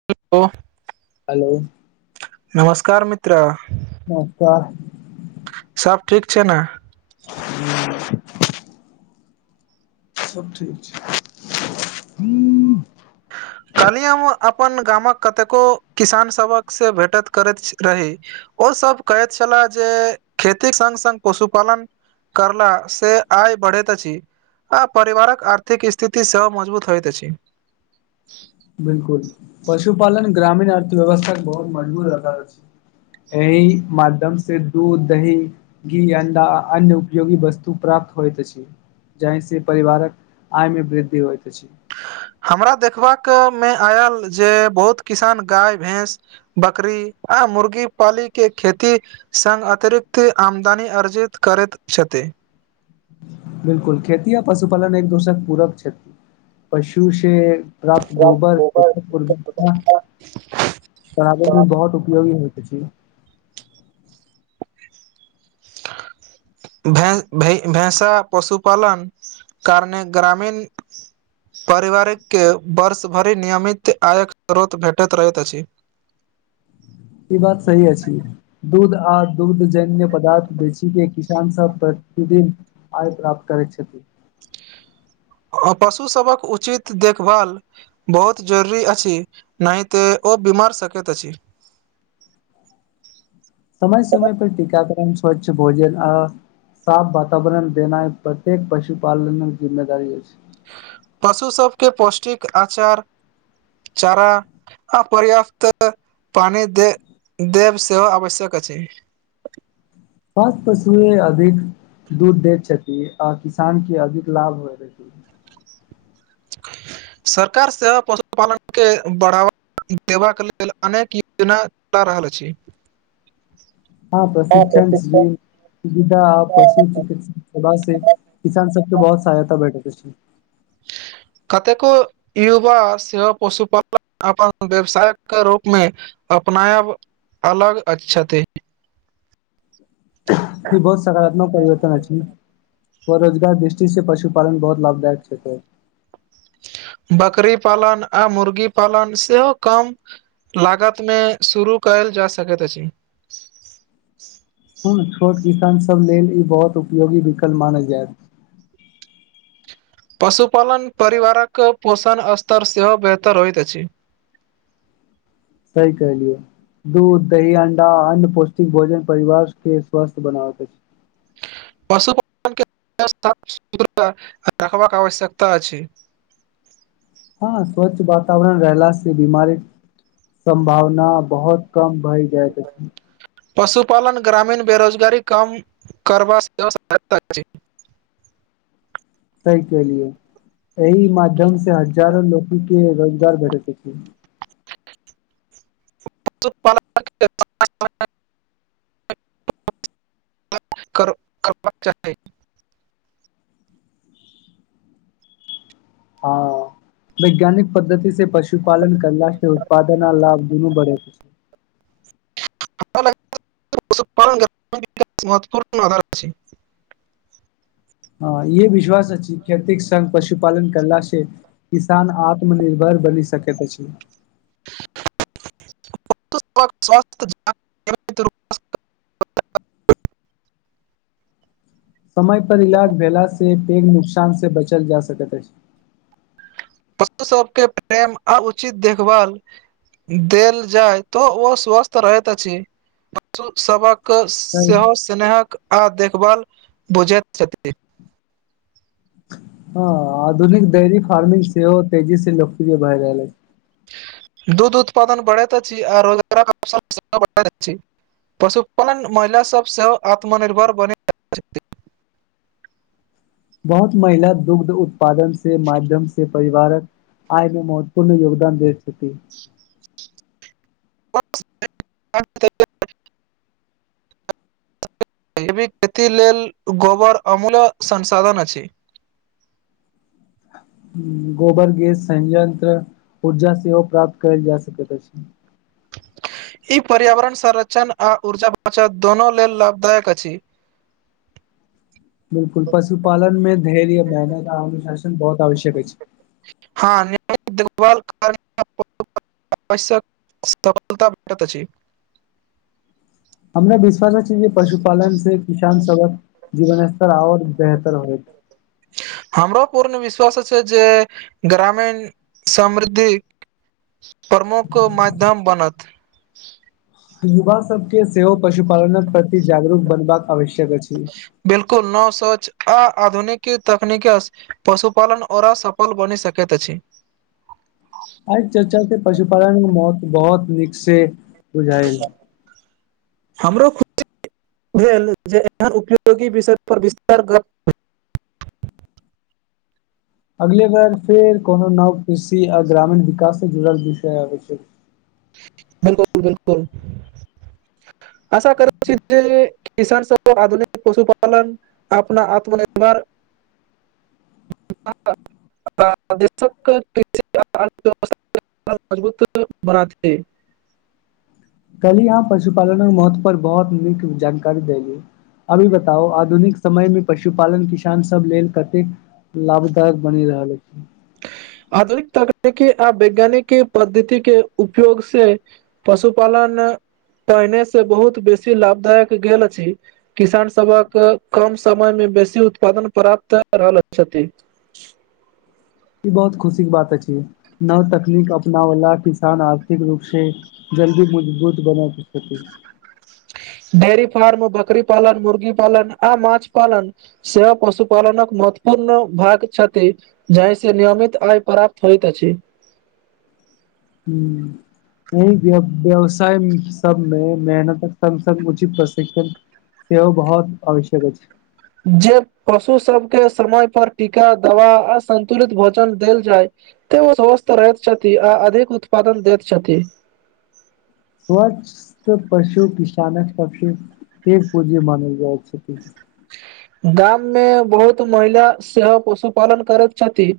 [unintelligible] Hello नमस्कार मित्र नमस्कार सब ठीक छै न [unintelligible] सब ठीक छै [unintelligible] [unintelligible] कल्हिय हम अपन गाम कऽ कतेको किसान सब हक से भेटत करैत रही। ओ सभ कहैत छला जे खेतीक संग संग पशुपालन करला से आय बढ़ैत अछी आ परिवारक आर्थिक स्थिति सेहो मजबूत होइत अछि। [unintelligible] बिल्कुल पशुपालन ग्रामीण अर्थव्यवस्था कऽ बहुत मजबूत आधार अछी एहि माध्यम से दूध दही घी अंडा अन्य उपयोगी वस्तु प्राप्त होइत अछी जाहि से परिवारक आय में वृद्धि होइत अछि। हमरा देखबाका में आयल जे बहुत किसान गाय भैंस। बकरी आ मुर्गी पाली केँ खेती संघ अतिरिक्त आमदनी अर्जित करैत छथि। बिल्कुल खेती आ पशुपालन एक दोसर पूरक छति [inaudible] पशु से प्राप्त गोबर [unintelligible] बढ़ाबे में बहुत उपयोगी होइत छै। [unintelligible] [unintelligible] भेंसा पशुपालन कारने ग्रामीण पारिवारिक केँ वर्ष भरि नियमित आय कऽ स्रोत भेटैत रहैत अछि। ई बात सही अछि दूध आ दूध जे पेय पदार्थ बेचिके किसानसभ प्रतिदिन आय प्राप्त करैत छथि। आ पशुसभक उचित देखभाल बहुत जरूरी अछि नहिते ओ बीमार सकैत अछि समय समय पर टीकाकरण स्वच्छ भोजन आ साफ वातावरण देनाय प्रत्येक पशुपालनक जिम्मेदारी अछि। पशु सभबके पौष्टिक आचार चारा अप पर्याप्त पानी दे देब सेहो आवश्यक अछि। पास पशुए अधिक दूध दय छथि आ किसान के अधिक लाभ होयत अछि सरकार सेहो पशुपालन के बढ़ावा देबा के लेल अनेक योजना चला रहल अछि हँ प्रशिक्षण शिविर सुविधा आ पशु चिकित्सा से किसान सबके बहुत सहायता भेटय अछि कतेको युवा सेहो पशुपालन अपन व्यवसायक रूप मे अपनायब अलग अ छथि ई बहुत सकारात्मक परिवर्तन अछि स्व रोजगार दृष्टी सँ पशुपालन बहुत लाभदायक छथिन बकरी पालन आ मुर्गी पालन सेहो कम लागत मे शुरू कयल जा सकैत अछि कोनो छोट किसान सभ लेल ई बहुत उपयोगी विकल्प मानल जाय‌त पशुपालन परिवारक पोषण स्तर सेहो बेहतर होइत अछि सही कहलियै दूध दही अंडा अन्य पौष्टिक भोजन परिवार के स्वस्थ्य बनाबैत अछि पशुपालन के सुरक्षित रखबाक आवश्यकता अछि हँ स्वच्छ वातावरण रहला से बीमारी सम्भावना बहुत कम भएल जाइत अछि पशुपालन ग्रामीण बेरोजगारी कम करबाक सेहो सहायता अछि सही कहलियै एहि माध्यम से हजारो लोकनि के रोजगार भेटैत अछि [unintelligible] करबाक चाही हँ वैज्ञानिक पद्धति से पशुपालन करला से उत्पादन आ लाभ दुनू बढैत अछि पशुपालन के महत्वपूर्ण आधार [unintelligible] हँ ईहे विश्वास अछि खेती संघ पशुपालन करला से किसान आत्मनिर्भर बनी सकैत अछि [unintelligible] समय पर इलाज भेला से पैघ नुकसान से बचल जा सकैत अछि पशु सबके प्रेम आ उचित देखभाल देल जाय तो ओ स्वस्थ रहैत अछि पशु सबहक क सेहो स्नेहक आ देखभाल बुझैत छथि हँ आधुनिक डेयरी फार्मिंग सेहो तेजी से लोकप्रिय भए रहलै दूध उत्पादन बढ़ैत अछि आ रोजगारक अबसर सेहो बढ़ैत अछि पशुपालन महिला सब सेहो आत्मनिर्भर बने बहुत महिला दुग्ध उत्पादन से माध्यम से परिवारक आय मे महत्वपूर्ण योगदान दैत छथिन। [unintelligible] जैबिक खेती लेल गोबर अमूल्य संसाधन अछि। गोबर गेस स यंत्र ऊर्जा सेहो प्राप्त कयल जा सकैत अछि। ई पर्यावरण संरक्षण आ ऊर्जा बचत दुनो लेल लाभदायक अछि। बिलकुल पशुपालन में धैर्य मेहनत आ अनुशासन बहुत आवश्यक अछि। [unintelligible] [unintelligible] हमरा विश्वास अछि जे पशुपालन से किसान सबक जीवन स्तर आओर बेहतर होयत। हमरो पूर्ण विश्वास छै जे ग्रामीण समृद्धिक प्रमुख माध्यम बनत। युवा सभके सेहो पशुपालनक प्रति जागरूक बनबाक आवश्यक अछि। बिलकुल नव सोच आ आधुनिक तकनीक पशुपालन ओरा सफल बनी सकत अछै आइ चर्चा के पशुपालन मे महत्व बहुत नीक से बुझाय हमरो खुशी भेल जे एहन उपयोगी विषय पर विस्तार अगल बार फेर कोनो नव कृषि आ ग्रामीण विकास से जुड़ल विषय आब छै बिलकुल बिलकुल आशा करै छी जे किसान सब के आधुनिक पशुपालन अपना आत्मनिर्भर [unintelligible] [unintelligible] कहली यहाँ पशुपालनक महत्व पर बहुत नीक जानकारी देली अभी बताउ आधुनिक समय मे पशुपालन किसान सब लेल कतेक लाभदायक बनि रहल अछि आधुनिक तकनीकी आ वैज्ञानिक पद्धति के उपयोग से पशुपालन पहिने से बहुत बेसी लाभदायक गेल अछि किसान सभक कम समय मे बेसी उत्पादन प्राप्त रहल अछि बहुत खुशी क बात अछि नव तकनीक अपना वला किसान आर्थिक रूप से जल्दी मजबूत बना क छथिति डेरी फार्म बकरी पालन मुर्गी पालन आ मछली पालन से पशुपालनक महत्वपूर्ण भाग छथि जाहि से नियमित आय प्राप्त होइत अछि हू व्यवसाय सबमे मेहनत स स उचित प्रशिक्षण सेहो बहुत आवश्यक अछि जे पशु सबके समय पर टीका दवा आ संन्तुलित भोजन देल जाय तऽ ओ स्वस्थ रहैत छथि आ अधिक उत्पादन दैत छथि स्वच्थ पशु किसानक सबसे तेज पूँजी मानल जाइ छथि गाम मे बहुत महिला सेहो पशुपालन करैत छथि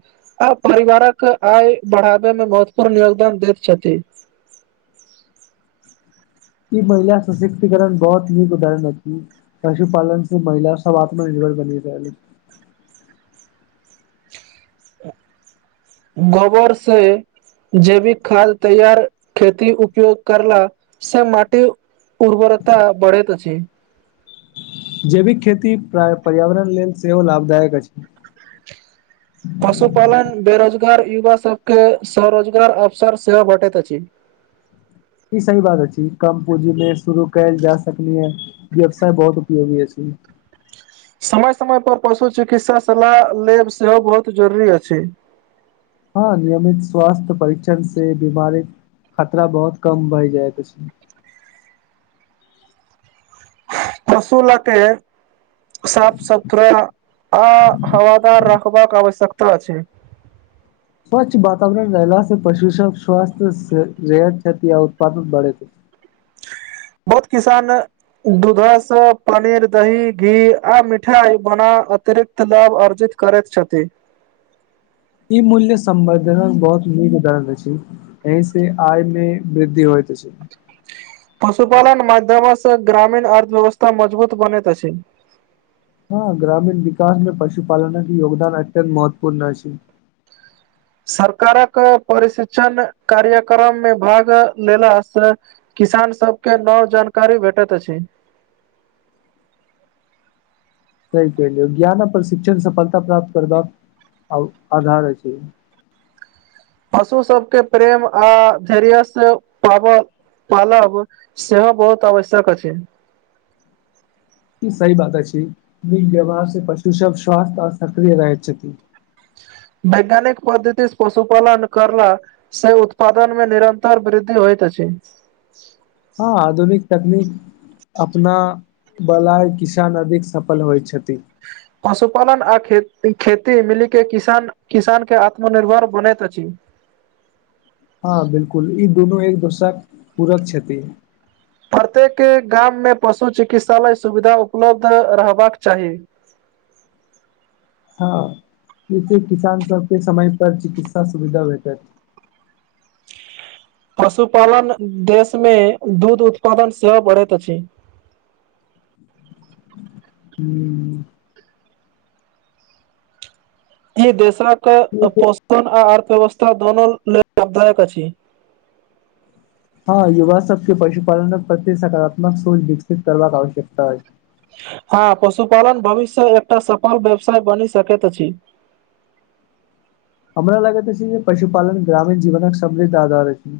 आ परिवारक आय बढ़ावे मे महत्वपूर्ण योगदान दैत छथिन ई महिला सशक्तिकरण बहुत नीक उदरण अछि पशुपालन से महिला सब आत्मनिर्भर बनी रहल गोबर से जेैविक खाद तैयार खेती उपयोग करला से माटि उर्वरता बढ़ैत अछि जैविक खेती पर्यावरण लेलऽ सेहो लाभदायक अछि पशुपालन बेरोजगार युवा सभ के स्वरोजगार अवसर सेहो भेटैत अछि। ई सही बात आ छै कम पूंजी मे शुरू कयल जा सकनी है व्यवसाय बहुत उपयोगी अछि। समय समय पर पशु चिकित्सा सलाह लेव सेहो बहुत जरुरी अछि। ह नियमित स्वास्थ्य परीक्षन से बीमारी खतरा बहुत कम बय जाय [unintelligible] रसूलके साफ सुथरा आ हवादार रखबाकऽ आवश्यकता छै स्वच्छ वातावरण रहला से पशु सभ स्वस्थ रेह क्षति या उत्पादन बढ़ेत बहुत किसान। दूध से पनीर दही घी मिठाई बना अतिरिक्त दऽ अर्जित करैत छथि इ मूल्य संवर्धन बहुत नीक उदरण अछि एहिसँ आय मे वृद्धि होइत छै। पशुपालन मध्यमासँ ग्रामीण अर्थव्यवस्था मजबूत बनेत अछि ह ग्रामीण विकास मे पशुपालन के योगदान अत्यंत महत्वपूर्ण अछि सरकार कऽ प्रशिक्षण कार्यक्रम मे भाग लेलासँ किसान सभके नव जानकारी भेटैत अछि तहि के लि ज्ञान प्रशिक्षण सफलता प्राप्त करबाक आधर अछि। पशु सभके प्रेम आ धैर्य से पाबल पालव सेहो बहुत आवश्यक अछि छै। ई सही बात अछि। नीक व्यवहार से पशु सभ स्वास्थ्य आऔर सक्रिय रहैत छथिन। वैज्ञानिक पद्धतिस पशुपालन कलऽ से उत्पादन मे निरन्तर वृद्धि होइत अछि। ह आधुनिक तकनीक अपना वाला किसान नदीक सफल होइ छथिन। पशुपालन आ खे खेती मिली के किसान। किसान के आत्मनिर्भर बनैत अछि। ह बिल्कूल ई दुनू एक दोसरा पूरक छथिति। प्रत्येक गाम मे पशु चिकित्सालय सुविधा उपलब्ध रहबाकऽ चाही। हँ जसे किसान सभके समय पर चिकित्सा सुविधा भेटत पशुपालन देश मे दूध उत्पादन सेहो बढ़ैत अछि। ह ई देशक ह पोषण आ अर्थव्यवस्था दोनो लेलऽ लाभदायक अछि। ह युवा सभके पशुपालन प्रत्ये सकारात्मक सोच विकसित करबाक आवश्यकता अछि। ह पशुपालन भविष्य एकटा सफल व्यवसाय बनी सकैत अछि। हमरा लगैत छै। जे पशुपालन ग्रामीण जीवन के समृद्ध आधार अछि।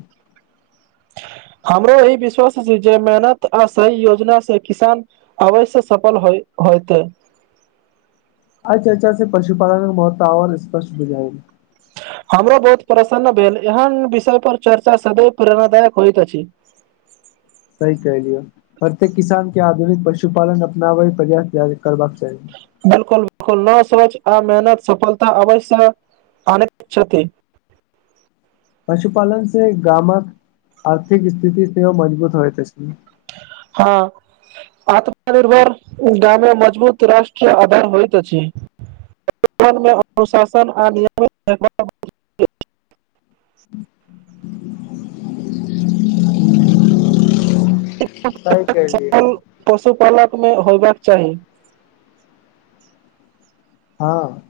हमरो ई विश्वास छै। जे मेहनत आ सही योजना से किसान अवश्ये सफल हो होइत अच्छा अच्छा से पशुपालन महत्व आर स्पष्ट बुझाए हमरो बहुत प्रसन्न भेल एहन विषय पर चर्चा सदैव प्रेरणादायक होई त अछि। सही कलियो प्रत्येकऽ किसान के आधुनिक पशुपालन अपनाबे प्रयास करबाक चाही। बिल्कूल बिल्कूल न सोच आ मेहनत सफलता अवशसँ आनैत छथि। पशुपालन से गामकऽ आर्थिक स्थिति सेहो मजबूत होयत छै। ह आत्मनिर्भर ग्राम मे मजबूत राष्ट्र आधार होत छै। सँ अनुशासन आ नियमित सही कहलियै पशुपालकमे होयबाक चाही। ह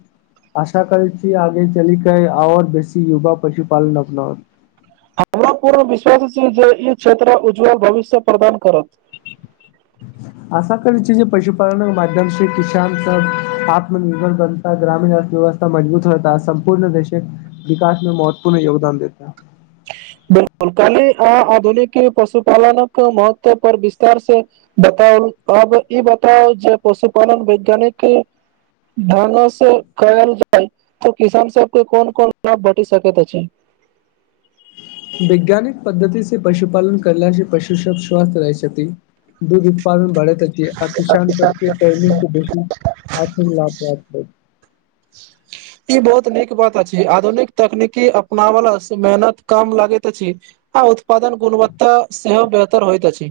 आशा करै छी। आगे चल करे आओर बेसी युगा पशुपालन अपनात हमरा पूर्ण विश्वास छैय जे ई क्षेत्र उज्ज्वल भविष्य प्रदान करत आशा करै छै। जे पशुपालनक मध्यम से किसान स आत्मनिर्भर बन ग्रामीण अर्थव्यवस्था मजबूत रहता सम्पूर्ण देश कऽ विकास मे महत्वपूर्ण योगदान देता बिल्कूल काली आ आधुनिकी पशुपालनक महत्व पर विस्तार से बताउ अब ई बताउ जे पशुपालन वैज्ञानिक धान से कल जाइ त किसान सभके कोन कोन लाभ घट सक छै। वैज्ञानिक पद्धति से पशुपालन करल से पशु सभ स्वस्थ रहै छथि। दूध उत्पादन भढ़ैत छै। आ किसान चके पसु आथिन लाते ई बहुत नीक बात अछि। आधुनिक तकनीकि अपनावला से मेहनत कम लगैत अछि। आ उत्पादन गुणवत्ता सेहो बेहतर होइत अछि।